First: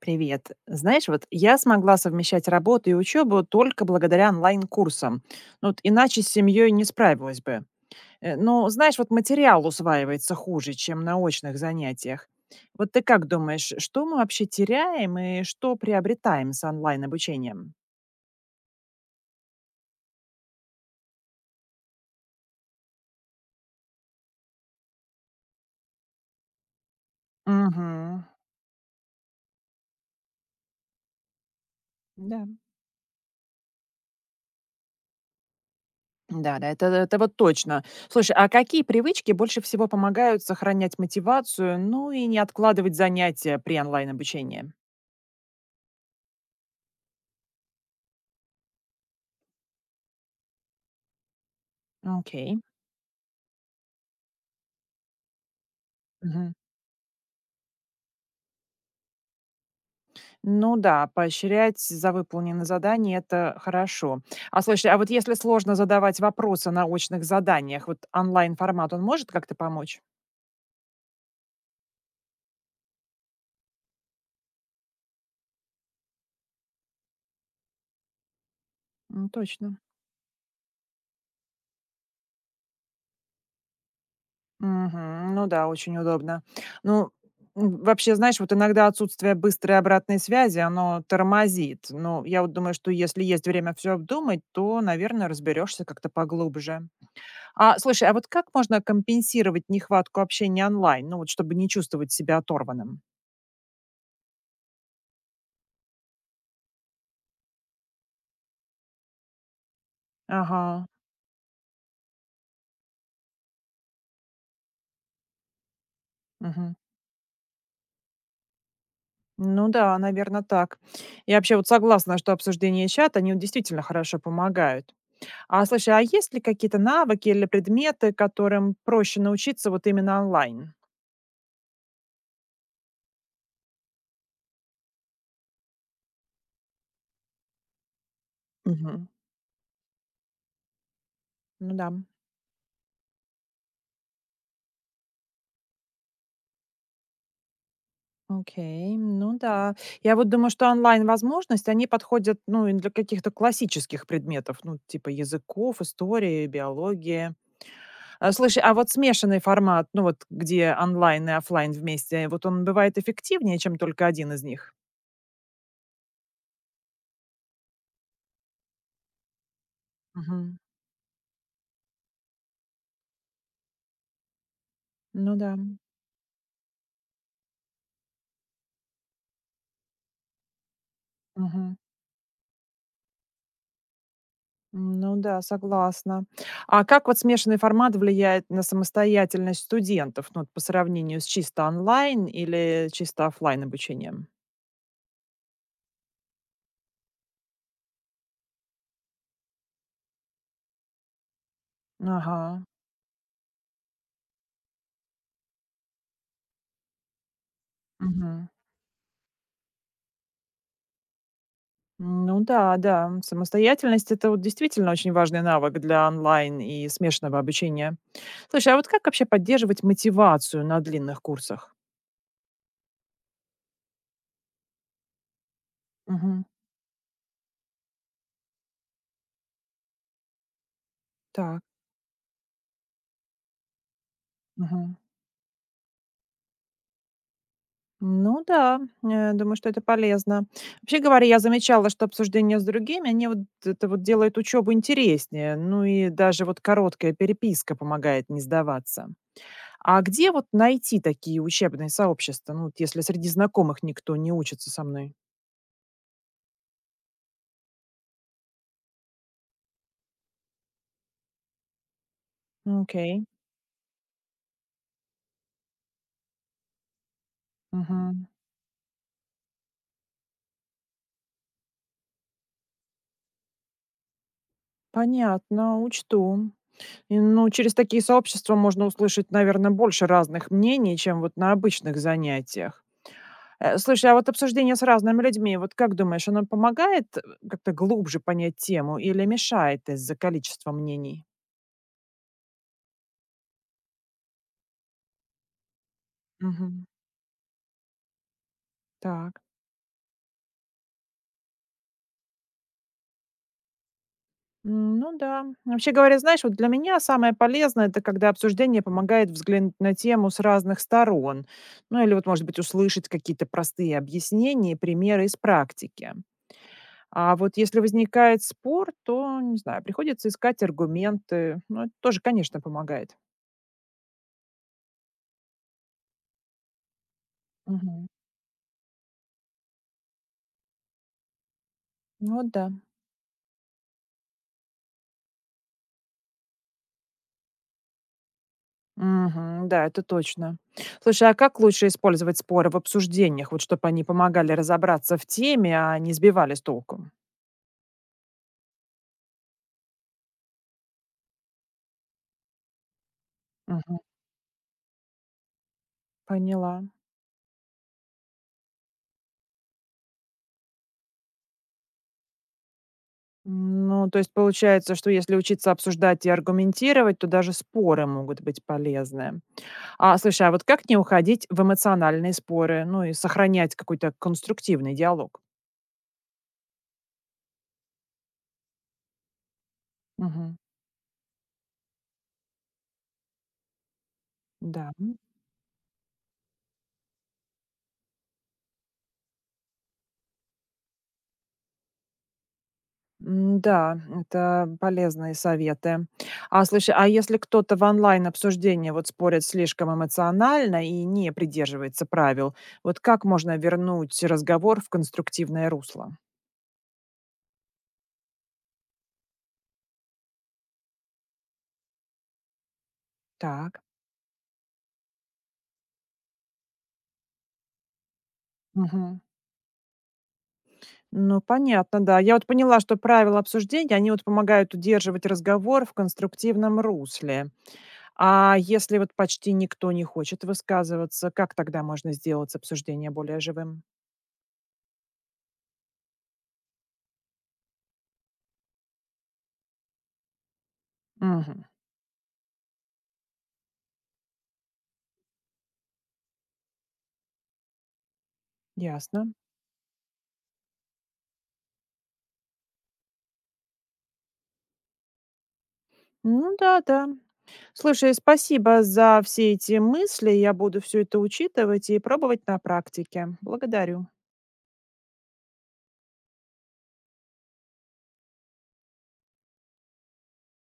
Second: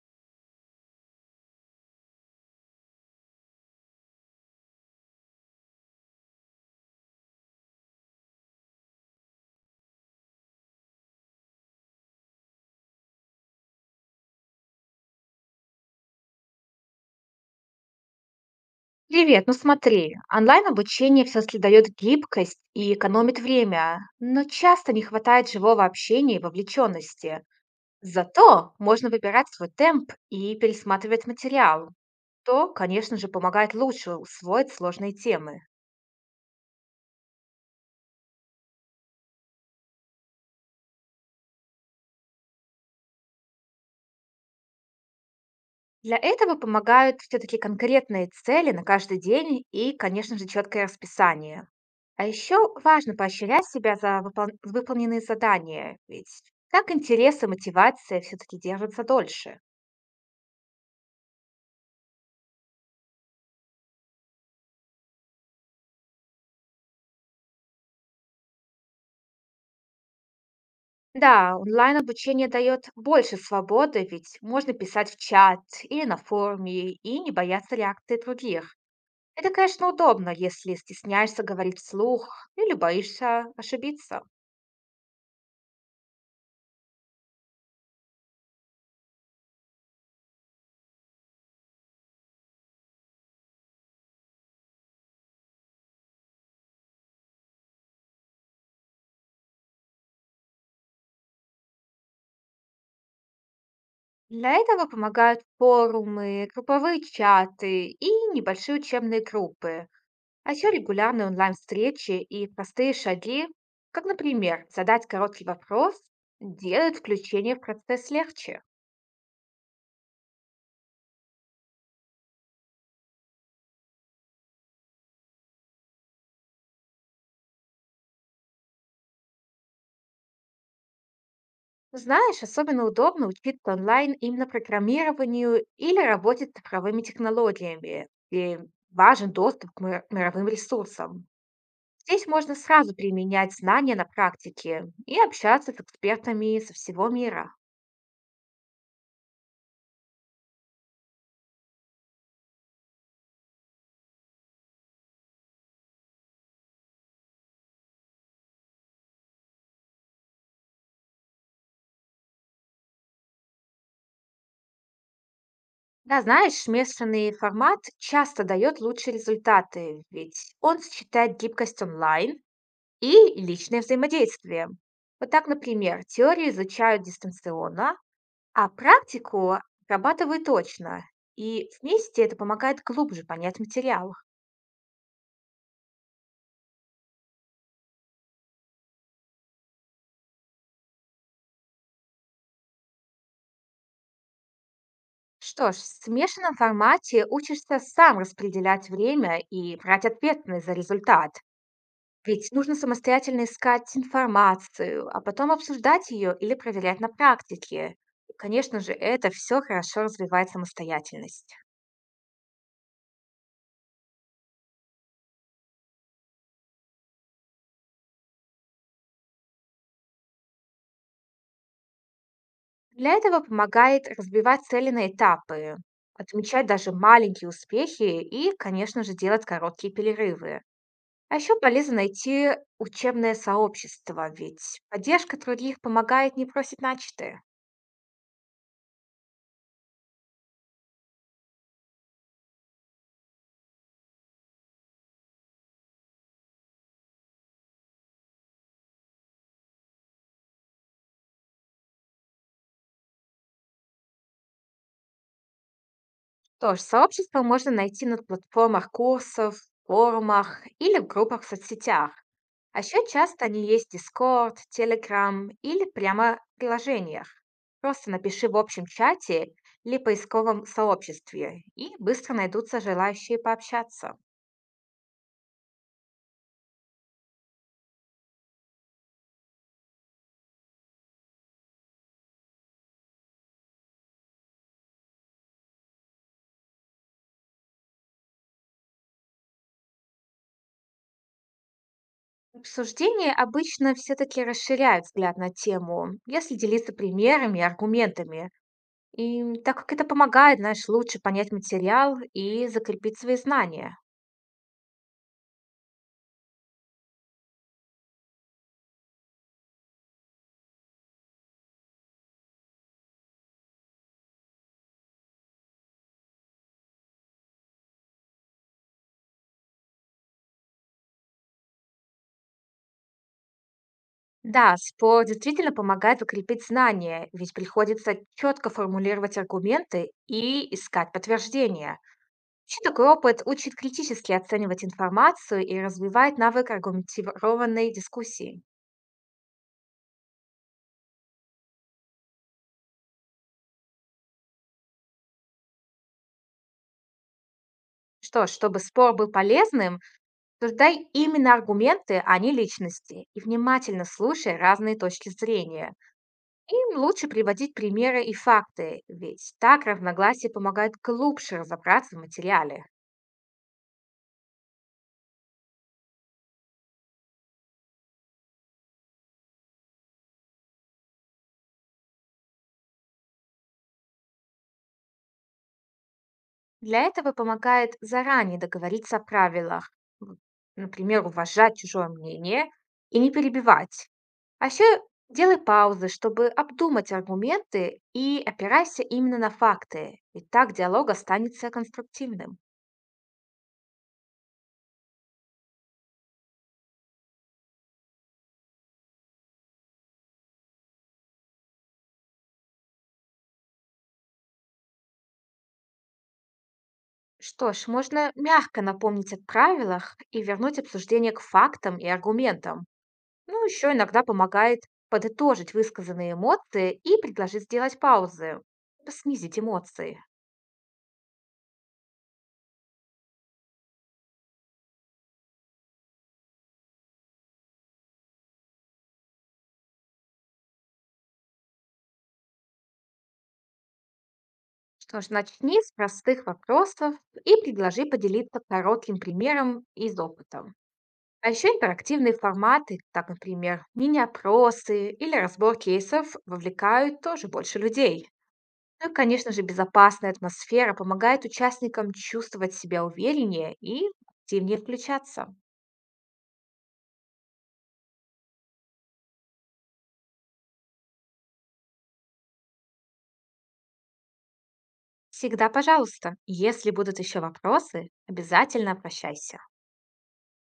Привет. Знаешь, вот я смогла совмещать работу и учебу только благодаря онлайн-курсам. Ну, вот иначе с семьей не справилась бы. Но, знаешь, вот материал усваивается хуже, чем на очных занятиях. Вот ты как думаешь, что мы вообще теряем и что приобретаем с онлайн-обучением? Привет, ну смотри, онлайн-обучение все-таки дает гибкость и экономит время, но часто не хватает живого общения и вовлеченности. Угу. Зато можно выбирать свой темп и пересматривать материал, Да. то, конечно же, помогает лучше усвоить сложные темы. Да, да, это вот точно. Слушай, а какие привычки больше всего помогают сохранять мотивацию, ну и не откладывать занятия при онлайн-обучении? Для этого помогают все-таки конкретные цели на каждый день и, конечно же, четкое расписание. А Окей. еще важно поощрять себя за выполненные задания, ведь Мгм. так интересы, мотивация все-таки держатся дольше. Ну да, поощрять за выполненные задания- это хорошо. А слушай, а вот если сложно задавать вопросы на очных заданиях, вот онлайн-формат, он может как-то помочь? Да, онлайн-обучение дает больше свободы, ведь можно писать в чат или на форуме и не бояться реакции других. М, Это, точно. конечно, удобно, если стесняешься говорить вслух или боишься ошибиться. Мгм. Ну да, очень удобно. Ну, вообще, знаешь, вот иногда отсутствие быстрой обратной связи, оно тормозит. Но я вот думаю, что если есть время все обдумать, то, наверное, разберешься как-то поглубже. А слушай, а вот как можно компенсировать нехватку общения онлайн, ну вот чтобы не чувствовать себя оторванным? Для этого помогают форумы, групповые чаты и небольшие учебные группы, а еще Ага. регулярные онлайн-встречи и простые шаги, как, например, задать короткий вопрос, Мгм. делают включение в процесс легче. Ну да, наверное, так. Я вообще вот согласна, что обсуждение чат, они вот действительно хорошо помогают. А слушай, а есть ли какие-то навыки или предметы, которым проще научиться вот именно онлайн? Знаешь, особенно удобно учиться онлайн именно программированию или работе с цифровыми технологиями, где Мгм. важен доступ к мировым ресурсам. Ну да. Здесь можно сразу применять знания на практике и общаться с экспертами со всего мира. Окей, ну да. Я вот думаю, что онлайн-возможности, они подходят, ну, и для каких-то классических предметов, ну, типа языков, истории, биологии. А, слушай, а вот смешанный формат, ну, вот где онлайн и оффлайн вместе, вот он бывает эффективнее, чем только один из них? Да, знаешь, смешанный формат часто дает лучшие результаты, ведь Мгм. он сочетает гибкость онлайн и личное взаимодействие. Вот Ну так, да. например, теорию изучают дистанционно, а практику отрабатываю точно, и Мгм. вместе это помогает глубже понять материал. Ну да, согласна. А как вот смешанный формат влияет на самостоятельность студентов, ну, вот по сравнению с чисто онлайн или чисто оффлайн обучением? Что ж, в смешанном формате учишься сам распределять время и брать ответственность за результат. Ага. Ведь нужно самостоятельно искать информацию, а потом обсуждать ее или проверять на практике. И, Мгм. конечно же, это все хорошо развивает самостоятельность. Ну да, да. Самостоятельность- это вот действительно очень важный навык для онлайн и смешанного обучения. Слушай, а вот как вообще поддерживать мотивацию на длинных курсах? Для этого помогает разбивать цели на этапы, Мгм. отмечать даже маленькие успехи и, конечно же, делать короткие перерывы. А еще Так. полезно найти учебное сообщество, ведь Мгм. поддержка других помогает не бросить начатое. Ну да, думаю, что это полезно. Вообще говоря, я замечала, что обсуждения с другими, они вот это вот делают учебу интереснее. Ну и даже вот короткая переписка помогает не сдаваться. А где вот найти такие учебные сообщества? Ну, вот если среди знакомых никто не учится со мной. Тоже сообщество можно найти на платформах курсов, форумах или в группах в соцсетях. А еще Окей. часто они есть в Discord, Telegram или прямо в приложениях. Просто Мгм. напиши в общем чате или поисковом сообществе, и быстро найдутся желающие пообщаться. Понятно, учту. И, ну, через такие сообщества можно услышать, наверное, больше разных мнений, чем вот на обычных занятиях. Слушай, а вот обсуждение с разными людьми, вот как думаешь, оно помогает, как-то глубже понять тему или мешает из-за количества мнений? Обсуждения обычно все-таки расширяют взгляд на тему, если Мгм. делиться примерами и аргументами. Так. И так как это помогает, знаешь, лучше понять материал и закрепить свои знания. М, ну да. Вообще говоря, знаешь, вот для меня самое полезное- это когда обсуждение помогает взглянуть на тему с разных сторон. Ну или вот, может быть, услышать какие-то простые объяснения и примеры из практики. А вот если возникает спор, то, не знаю, приходится искать аргументы. Ну, это тоже, конечно, помогает. Да, спор действительно помогает укрепить знания, ведь Мгм. приходится четко формулировать аргументы и искать подтверждения. Ну вот да. Вообще такой опыт учит критически оценивать информацию и развивает навык аргументированной дискуссии. Мгм. Да, это точно. Слушай, а как лучше использовать споры в обсуждениях, вот чтобы они помогали разобраться в теме, а не сбивали с толку? Что ж, чтобы спор был полезным, создай именно аргументы, а не личности, и Мгм. внимательно слушай разные точки зрения. Поняла. Им лучше приводить примеры и факты, ведь так равногласие помогает глубже разобраться в материале. Ну, то есть получается, что если учиться обсуждать и аргументировать, то даже споры могут быть полезны. А слушай, а вот как не уходить в эмоциональные споры, ну и сохранять какой-то конструктивный диалог? Для этого помогает заранее договориться о правилах, м, Мгм. например, уважать чужое мнение и не перебивать. А еще Да. делай паузы, чтобы обдумать аргументы и опирайся именно на факты, и так диалог останется конструктивным. М, да, это полезные советы. А слушай, а если кто-то в онлайн-обсуждении вот спорит слишком эмоционально и не придерживается правил, вот как можно вернуть разговор в конструктивное русло? Что ж, можно мягко напомнить о правилах и вернуть обсуждение к фактам и аргументам. Ну, Так. еще иногда помогает подытожить высказанные эмоции и предложить сделать паузы, чтобы Мгм. снизить эмоции. Ну, понятно, да. Я вот поняла, что правила обсуждения, они вот помогают удерживать разговор в конструктивном русле. А если вот почти никто не хочет высказываться, как тогда можно сделать обсуждение более живым? Что ж, начни с простых вопросов и предложи поделиться коротким примером из опыта. А Мгм. еще интерактивные форматы, так, например, мини-опросы или разбор кейсов, вовлекают тоже больше людей. Ну и, Ясно. конечно же, безопасная атмосфера помогает участникам чувствовать себя увереннее и активнее включаться. Ну да, да. Слушай, спасибо за все эти мысли. Я буду все это учитывать и пробовать на практике. Благодарю. Всегда пожалуйста. Если будут еще вопросы, обязательно обращайся.